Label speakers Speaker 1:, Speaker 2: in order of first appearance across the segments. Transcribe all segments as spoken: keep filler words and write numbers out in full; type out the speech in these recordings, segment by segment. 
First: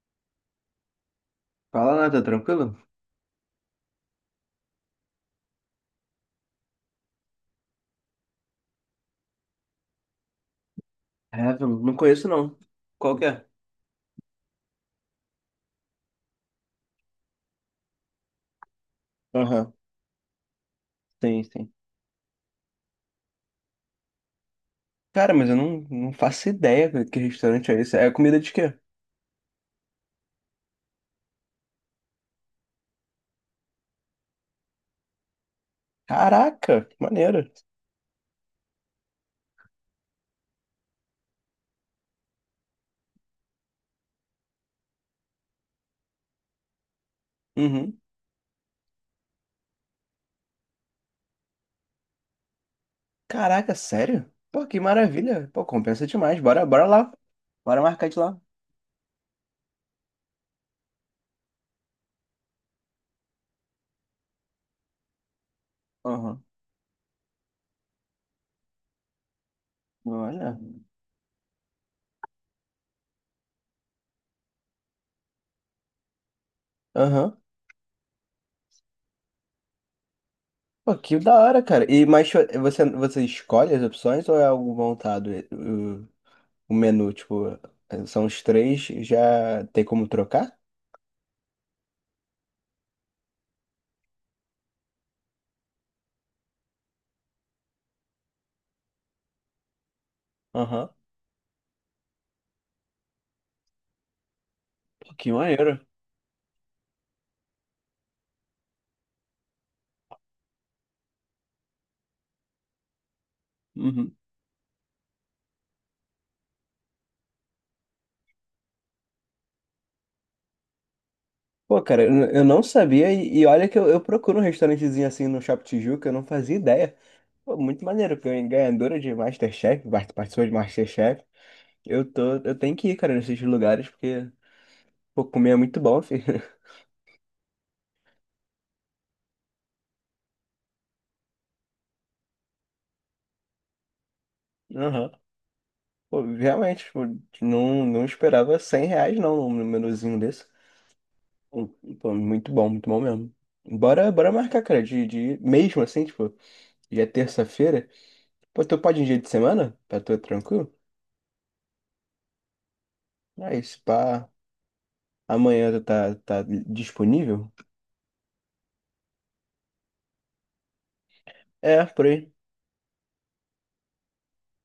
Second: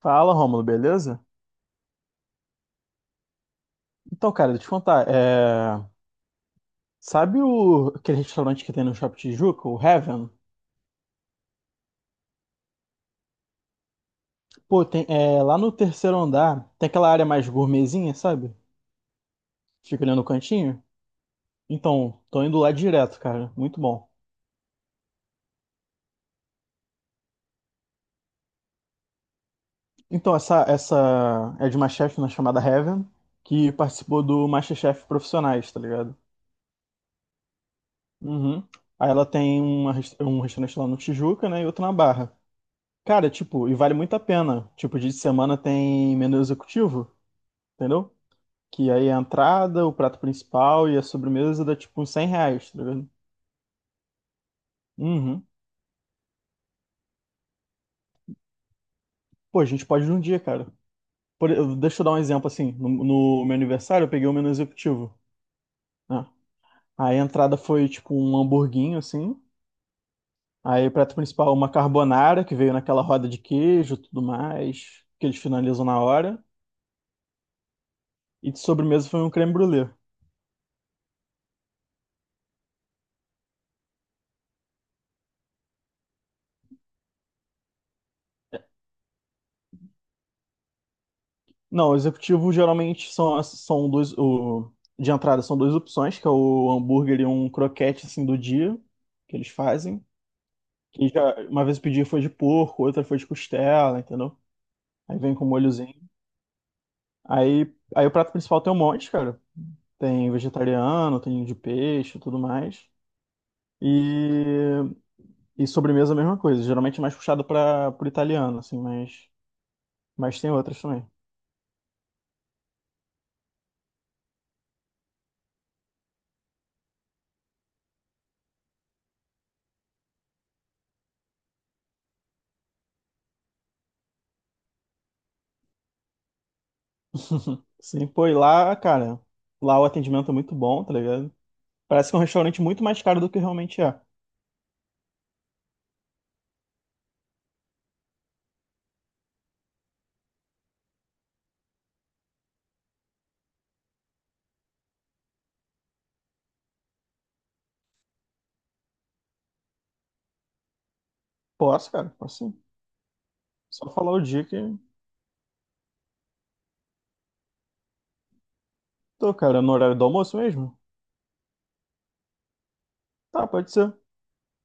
Speaker 1: Fala, Rômulo, beleza?
Speaker 2: Fala, nada tranquilo?
Speaker 1: Então, cara, deixa eu te contar. é, Sabe o... aquele restaurante que tem no Shopping Tijuca, o Heaven?
Speaker 2: Heaven, não conheço não. Qual que é?
Speaker 1: Pô, tem... é, lá no terceiro andar tem aquela área mais gourmetzinha, sabe?
Speaker 2: Aham,
Speaker 1: Fica ali no cantinho.
Speaker 2: tem, tem.
Speaker 1: Então, tô indo lá direto, cara. Muito bom.
Speaker 2: Cara, mas eu não, não faço ideia cara, que restaurante é esse. É comida de quê?
Speaker 1: Então, essa, essa é de uma chefe na chamada Heaven, que participou do MasterChef Profissionais, tá ligado?
Speaker 2: Caraca, que maneiro.
Speaker 1: Uhum. Aí ela tem uma res- um restaurante lá no Tijuca, né? E outro na Barra. Cara, tipo, e vale muito a pena. Tipo, dia de semana tem menu executivo.
Speaker 2: Uhum.
Speaker 1: Entendeu? Que aí a entrada, o prato principal e a sobremesa dá tipo uns cem reais, tá ligado?
Speaker 2: Caraca, sério? Pô, que
Speaker 1: Uhum.
Speaker 2: maravilha. Pô, compensa demais. Bora, bora lá. Bora marcar de lá.
Speaker 1: Pô, a gente pode ir num dia, cara. Por- eu- deixa eu dar um exemplo assim. No, no meu aniversário, eu peguei o menu executivo, né?
Speaker 2: Aham.
Speaker 1: Aí a entrada foi tipo um hamburguinho, assim.
Speaker 2: Olha.
Speaker 1: Aí o prato principal, uma carbonara, que veio naquela roda de queijo e tudo mais, que eles finalizam na hora.
Speaker 2: Aham.
Speaker 1: E de sobremesa foi um creme brulee.
Speaker 2: Pô, que da hora, cara. E mas cho- você, você escolhe as opções ou é algo montado? Uh, o menu, tipo, são os três, já tem como trocar?
Speaker 1: Não, o executivo geralmente são, as- são dois. O, de entrada são duas opções, que é o hambúrguer e um croquete assim do dia que eles fazem.
Speaker 2: Aham.
Speaker 1: Que já, uma vez eu pedi foi de porco, outra foi de costela, entendeu?
Speaker 2: Pô,
Speaker 1: Aí
Speaker 2: que
Speaker 1: vem com um
Speaker 2: maneiro.
Speaker 1: molhozinho. Aí, aí o prato principal tem um monte, cara. Tem vegetariano, tem de peixe, e tudo mais.
Speaker 2: Uhum.
Speaker 1: E, e sobremesa a mesma coisa. Geralmente é mais puxado para pro italiano, assim, mas, mas tem outras também.
Speaker 2: Pô, cara, eu eu não sabia e, e olha que eu, eu procuro um restaurantezinho assim no Shopping Tijuca, eu não fazia ideia. Pô, muito maneiro, porque eu ganhadora de MasterChef, part- participou de MasterChef. Eu tô, eu tenho que ir, cara, nesses lugares, porque, pô, comer é muito bom, filho.
Speaker 1: Sim, pô, e lá, cara, lá o atendimento é muito bom, tá ligado? Parece que é um restaurante muito mais caro do que realmente é.
Speaker 2: Aham. Pô, realmente, tipo, não, não esperava cem reais não, um númerozinho desse. Um- Pô, muito bom, muito bom mesmo. Bora, bora marcar, cara, de, de mesmo assim, tipo, já é terça-feira. Pô, tu pode em dia de semana? Pra tu é tranquilo?
Speaker 1: Posso, cara, posso sim.
Speaker 2: Aí, se
Speaker 1: Só falar o
Speaker 2: pá,
Speaker 1: dia que
Speaker 2: amanhã tu tá, tá disponível?
Speaker 1: tô, cara, no horário do almoço mesmo?
Speaker 2: É, por aí.
Speaker 1: Tá, pode ser.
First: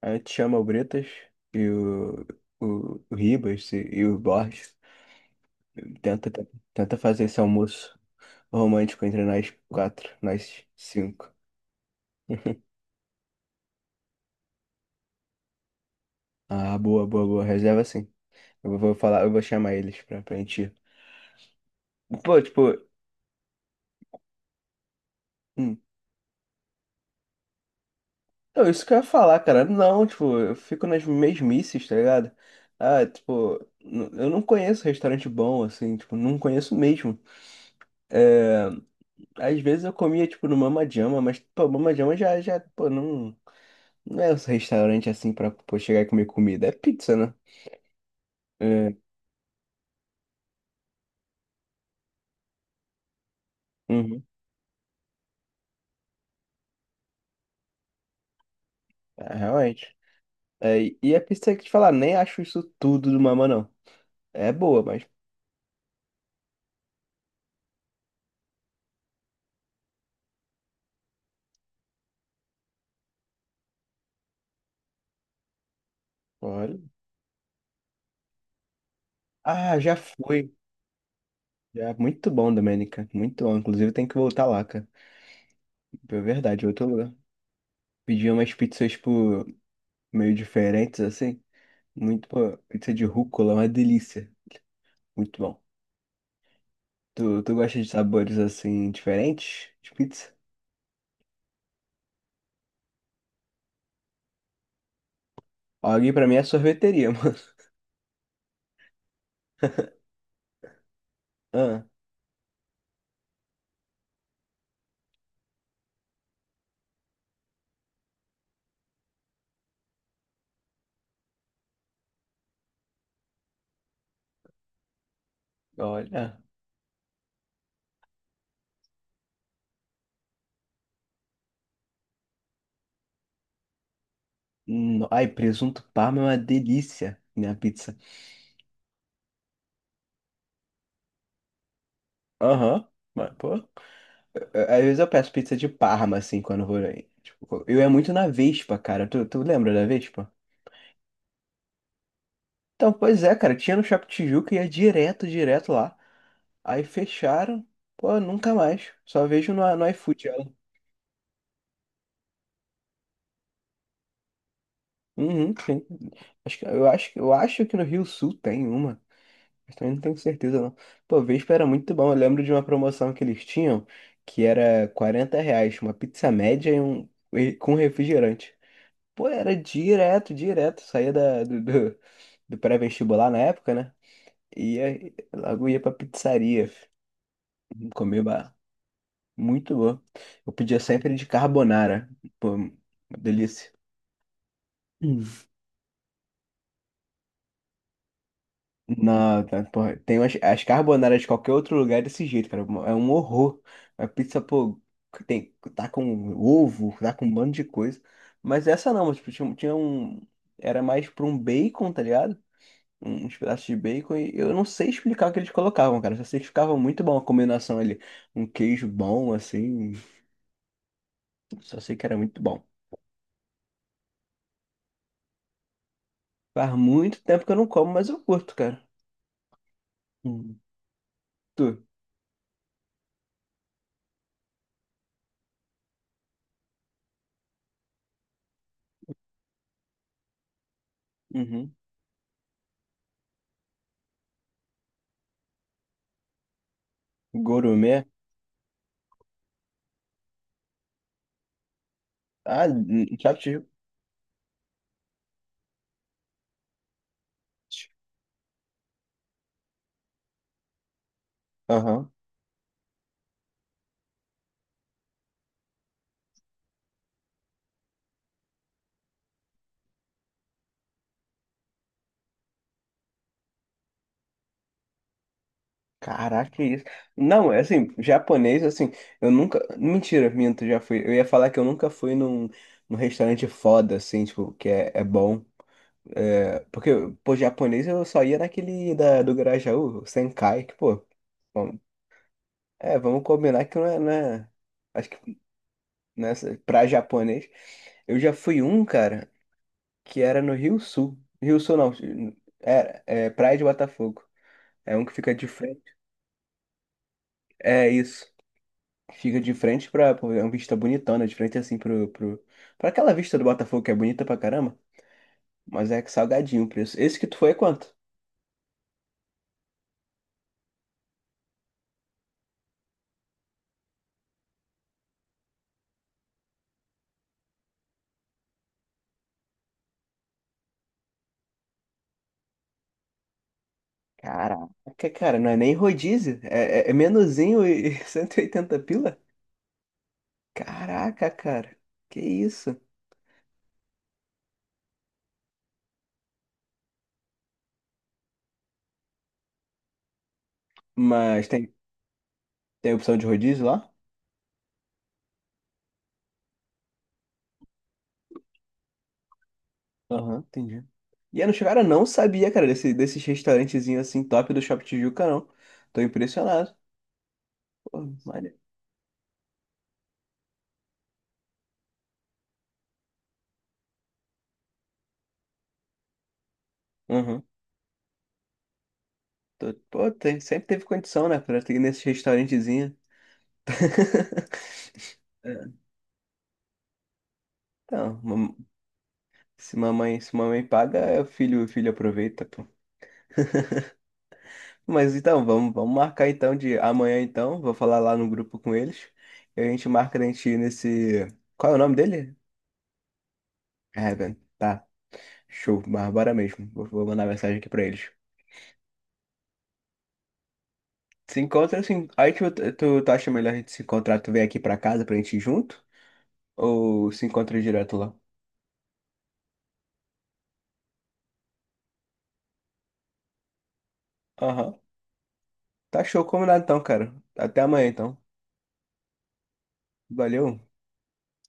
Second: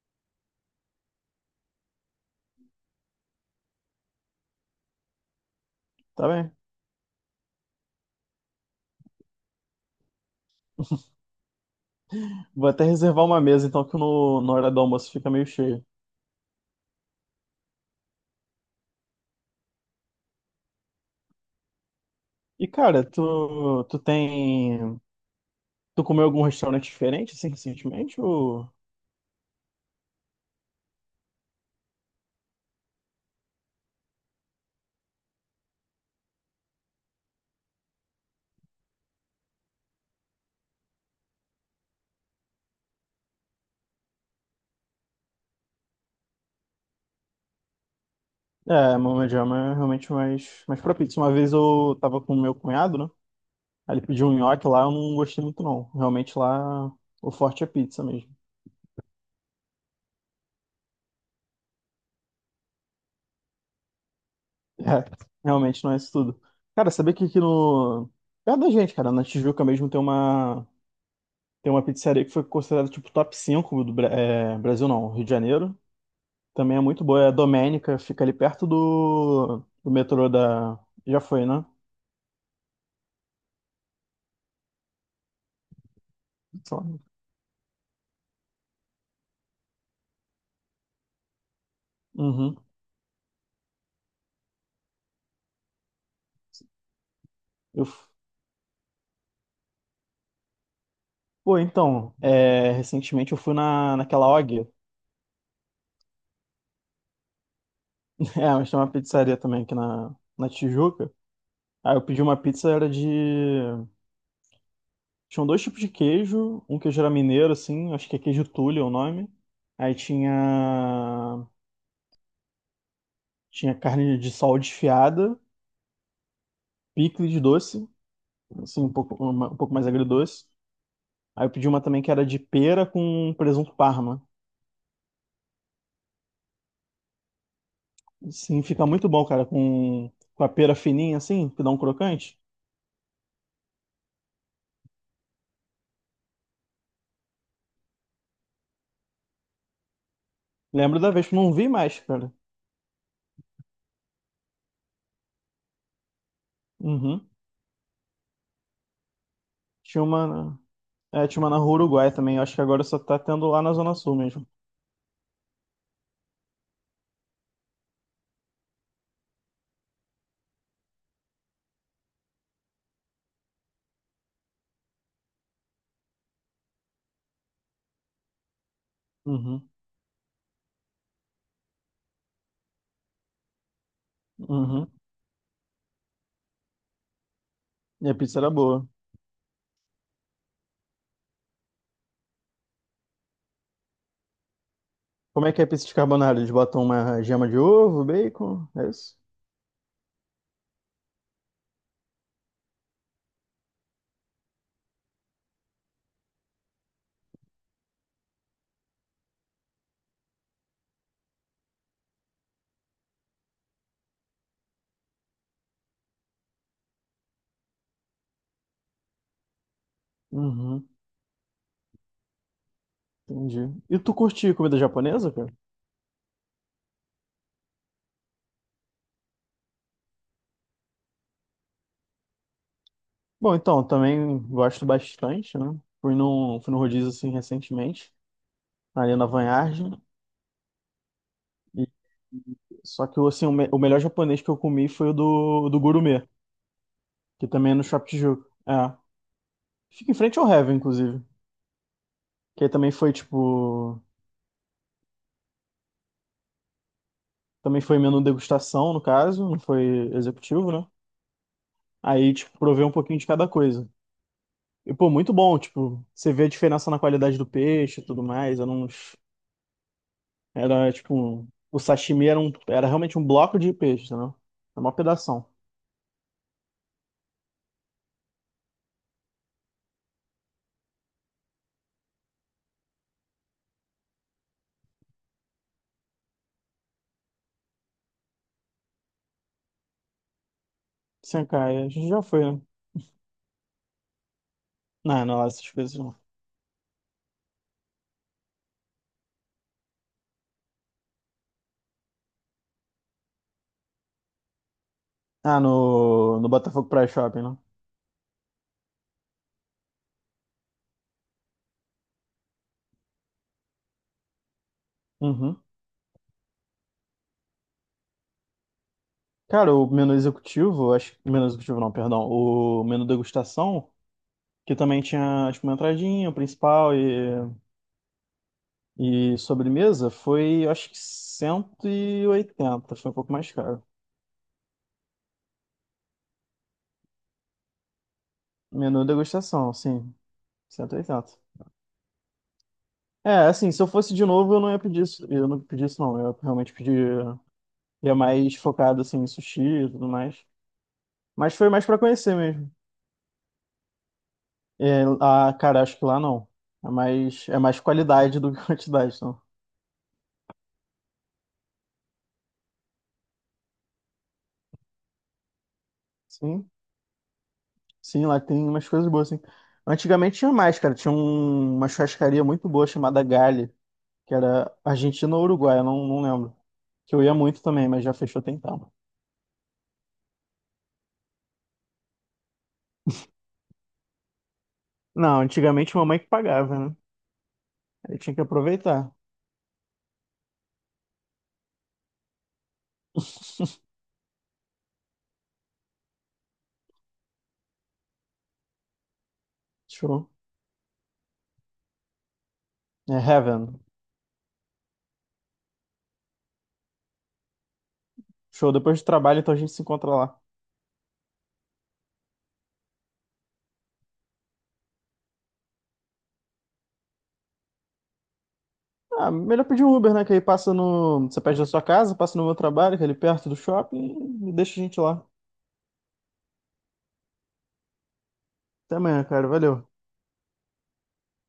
Speaker 2: Aí te chama o Bretas e o, o, o Ribas e, e o Borges.
Speaker 1: Tá
Speaker 2: Tenta,
Speaker 1: bem.
Speaker 2: tenta fazer esse almoço romântico entre nós quatro, nós cinco.
Speaker 1: Vou até reservar uma mesa, então, que no, no horário do almoço fica meio cheio.
Speaker 2: Ah, boa, boa, boa. Reserva sim. Eu vou falar, eu vou chamar eles pra, pra gente ir. Pô,
Speaker 1: E,
Speaker 2: tipo,
Speaker 1: cara, tu, tu tem.
Speaker 2: hum.
Speaker 1: Tu comeu algum restaurante diferente, assim, recentemente?
Speaker 2: Não,
Speaker 1: Ou.
Speaker 2: isso que eu ia falar, cara. Não, tipo, eu fico nas mesmices, tá ligado? Ah, tipo, n- eu não conheço restaurante bom, assim, tipo, não conheço mesmo. É, às vezes eu comia, tipo, no Mama Jama, mas, pô, Mama Jama já, já, pô, não, não é um restaurante assim pra, pô, chegar e comer comida. É pizza, né? É,
Speaker 1: É, Mama Jama é realmente mais, mais propício. Uma vez eu tava com o meu cunhado, né? Aí ele
Speaker 2: uhum.
Speaker 1: pediu um nhoque lá, eu não gostei muito, não. Realmente lá, o forte é pizza mesmo.
Speaker 2: É, realmente. É, e a pizza que te falar, nem acho isso tudo do Mama, não. É boa,
Speaker 1: É,
Speaker 2: mas.
Speaker 1: realmente não é isso tudo. Cara, sabia que aqui no. Perto da gente, cara, na Tijuca mesmo tem uma, tem uma pizzaria que foi considerada tipo top cinco do Bra- é, Brasil, não, Rio de Janeiro. Também é
Speaker 2: Olha.
Speaker 1: muito boa, é a Domênica, fica ali perto do,
Speaker 2: Ah,
Speaker 1: do
Speaker 2: já
Speaker 1: metrô
Speaker 2: fui.
Speaker 1: da. Já foi, né?
Speaker 2: Já, muito bom, Domênica. Muito bom. Inclusive, tem que voltar lá, cara. É
Speaker 1: Sei
Speaker 2: verdade, outro lugar.
Speaker 1: lá.
Speaker 2: Pedi umas pizzas, tipo, meio diferentes, assim. Muito,
Speaker 1: Uhum.
Speaker 2: pô, pizza de rúcula, é uma delícia. Muito bom. Tu, tu gosta
Speaker 1: Eu...
Speaker 2: de
Speaker 1: f-
Speaker 2: sabores, assim, diferentes de pizza?
Speaker 1: Pô, então, é, recentemente eu fui na, naquela O G.
Speaker 2: Alguém pra mim é sorveteria, mano.
Speaker 1: É, mas tem uma pizzaria também aqui na, na Tijuca.
Speaker 2: Ah,
Speaker 1: Aí eu pedi uma pizza, era de. Tinham dois tipos de queijo, um queijo era mineiro, assim, acho que é queijo Tully é o nome. Aí tinha tinha carne de sol desfiada,
Speaker 2: olha.
Speaker 1: picles de doce, assim, um pouco, uma- um pouco mais agridoce. Aí eu pedi uma também que era de pera com presunto parma.
Speaker 2: No- Ai, presunto parma é uma delícia, minha pizza.
Speaker 1: Sim, fica muito bom, cara, com, com a pera fininha, assim, que dá um crocante.
Speaker 2: Aham. Mas, pô. Eu- Às vezes eu peço pizza de Parma, assim, quando eu vou aí. Tipo, eu ia muito na Vespa, cara. Tu, tu lembra da Vespa?
Speaker 1: Lembro da vez, que não vi mais, cara.
Speaker 2: Então, pois é, cara. Tinha no Shopping Tijuca e ia direto, direto lá. Aí
Speaker 1: Uhum.
Speaker 2: fecharam. Pô, nunca mais. Só vejo no, no
Speaker 1: Tinha
Speaker 2: iFood ela.
Speaker 1: uma, é, tinha uma na Rua Uruguai também, acho que agora só tá tendo lá na Zona Sul mesmo.
Speaker 2: Uhum, sim. Acho que, eu acho, que- eu acho que no Rio Sul tem uma. Mas também não tenho certeza, não. Pô, Vespa era muito bom. Eu lembro de uma promoção que eles tinham, que era quarenta reais, uma pizza média e um, e- com refrigerante. Pô, era
Speaker 1: Uhum,
Speaker 2: direto, direto. Saía da, do, do, do pré-vestibular na época, né? E
Speaker 1: uhum.
Speaker 2: Ia, logo ia pra pizzaria.
Speaker 1: E a
Speaker 2: Comia
Speaker 1: pizza era
Speaker 2: ba-
Speaker 1: boa.
Speaker 2: muito bom. Eu pedia sempre de carbonara. Pô, uma delícia. Hum.
Speaker 1: Como é que é pizza de carbonara? Eles botam uma gema de ovo, bacon, é isso?
Speaker 2: Não, tá, porra, tem as, as carbonaras de qualquer outro lugar é desse jeito, cara. É um horror. A pizza, pô, tem, tá com ovo, tá com um bando de coisa. Mas essa não, mas, tipo, tinha, tinha um. Era mais pra um bacon, tá ligado? Uns pedaços de bacon e eu não sei explicar o que eles colocavam, cara. Só sei que ficava muito bom a combinação ali. Um queijo bom, assim.
Speaker 1: Uhum,
Speaker 2: Só sei que era muito bom.
Speaker 1: entendi. E tu curte comida japonesa, cara?
Speaker 2: Faz muito tempo que eu não como, mas eu curto, cara. Hum. Tu?
Speaker 1: Bom, então, também gosto bastante, né? Fui num, fui num rodízio, assim, recentemente, ali na Vanhagem.
Speaker 2: Uhum.
Speaker 1: E... Só que, assim, o, me- o melhor japonês que eu comi foi o do, do Gourmet, que também é no
Speaker 2: Gourmet?
Speaker 1: Shop Tijuca. É. Fica em frente ao Heaven, inclusive. Que
Speaker 2: Ah,
Speaker 1: aí
Speaker 2: hum,
Speaker 1: também foi,
Speaker 2: já tive.
Speaker 1: tipo... Também foi menu degustação, no caso, não foi executivo, né?
Speaker 2: Aham.
Speaker 1: Aí, tipo, provei um pouquinho de cada coisa. E, pô, muito bom, tipo, você vê a diferença na qualidade do peixe e tudo mais. Era uns. Era tipo. um- O sashimi era, um, era realmente um bloco de peixe, entendeu? Era uma pedação.
Speaker 2: Caraca, que isso. Não, é assim, japonês, assim, eu nunca. Mentira, minto, já fui. Eu ia falar que eu nunca fui num, num restaurante foda, assim, tipo, que é, é bom. É, porque, pô, japonês eu só ia naquele da, do Grajaú, o Senkai, que, pô,
Speaker 1: Sem
Speaker 2: bom,
Speaker 1: cair, a gente já foi, né?
Speaker 2: é, vamos combinar que não é, não é- acho
Speaker 1: Não, não,
Speaker 2: que
Speaker 1: lá essas coisas não.
Speaker 2: nessa, pra japonês, eu já fui um, cara, que era no Rio Sul, Rio Sul não, era, é Praia de Botafogo, é um que fica de
Speaker 1: Ah,
Speaker 2: frente,
Speaker 1: no, no Botafogo Praia Shopping, né?
Speaker 2: é isso, fica de frente pra, pô, é uma vista bonitona, de frente assim pro, pro, pra aquela vista do Botafogo que é bonita pra caramba,
Speaker 1: Uhum.
Speaker 2: mas é que salgadinho o preço, esse que tu foi é quanto?
Speaker 1: Cara, o menu executivo, acho que. Menu executivo não, perdão. O menu degustação, que também tinha, tipo, uma entradinha, o principal e, e sobremesa, foi, acho que cento e oitenta. Foi um pouco mais caro.
Speaker 2: Caraca, cara, não é nem rodízio. É, é, é menuzinho e cento e oitenta
Speaker 1: Menu
Speaker 2: pila?
Speaker 1: degustação, sim. Certo,
Speaker 2: Caraca,
Speaker 1: exato.
Speaker 2: cara. Que isso?
Speaker 1: É, assim, se eu fosse de novo, eu não ia pedir isso. Eu não pedi isso, não. Eu realmente pedi. Ia mais focado, assim, em sushi e tudo mais.
Speaker 2: Mas
Speaker 1: Mas foi
Speaker 2: tem,
Speaker 1: mais pra conhecer mesmo.
Speaker 2: tem opção de rodízio lá?
Speaker 1: É, ah, cara, acho que lá não. É mais, é mais qualidade do que quantidade, então.
Speaker 2: Aham, entendi. E eu não, cara, não sabia, cara, desse, desses restaurantezinhos assim top do Shopping Tijuca, não. Tô
Speaker 1: Sim,
Speaker 2: impressionado. Pô,
Speaker 1: sim, lá
Speaker 2: maneiro.
Speaker 1: tem umas coisas boas, assim. Antigamente tinha mais, cara. Tinha um- uma churrascaria muito boa chamada Gali, que era Argentina ou Uruguai, eu não, não lembro. Que eu ia
Speaker 2: Aham.
Speaker 1: muito também, mas já fechou tem tempo.
Speaker 2: Tô- Pô, tem, sempre teve condição, né, pra ter nesse restaurantezinho.
Speaker 1: Não, antigamente mamãe que pagava, né? Aí
Speaker 2: Então,
Speaker 1: tinha que
Speaker 2: mam-
Speaker 1: aproveitar.
Speaker 2: se mamãe, se mamãe paga, é o filho, o filho aproveita, pô. Mas então, vamos, vamos marcar então de amanhã então. Vou falar lá no grupo com eles. E a gente marca a
Speaker 1: Show.
Speaker 2: gente ir nesse. Qual é o nome dele?
Speaker 1: É Heaven.
Speaker 2: Evan. Tá. Show. Bárbara mesmo. Vou, vou mandar mensagem aqui pra eles.
Speaker 1: Show. Depois do trabalho, então a gente se encontra lá.
Speaker 2: Se encontra assim. Aí tu, tu, tu acha melhor a gente se encontrar, tu vem aqui pra casa pra gente ir junto? Ou se encontra direto lá?
Speaker 1: Ah, melhor pedir um Uber, né? Que aí passa no. Você pede da sua casa, passa no meu trabalho, que é ali perto do shopping, e
Speaker 2: Aham.
Speaker 1: deixa a gente lá.
Speaker 2: Tá show, combinado então, cara. Até amanhã então.
Speaker 1: Até amanhã, cara. Valeu.
Speaker 2: Valeu.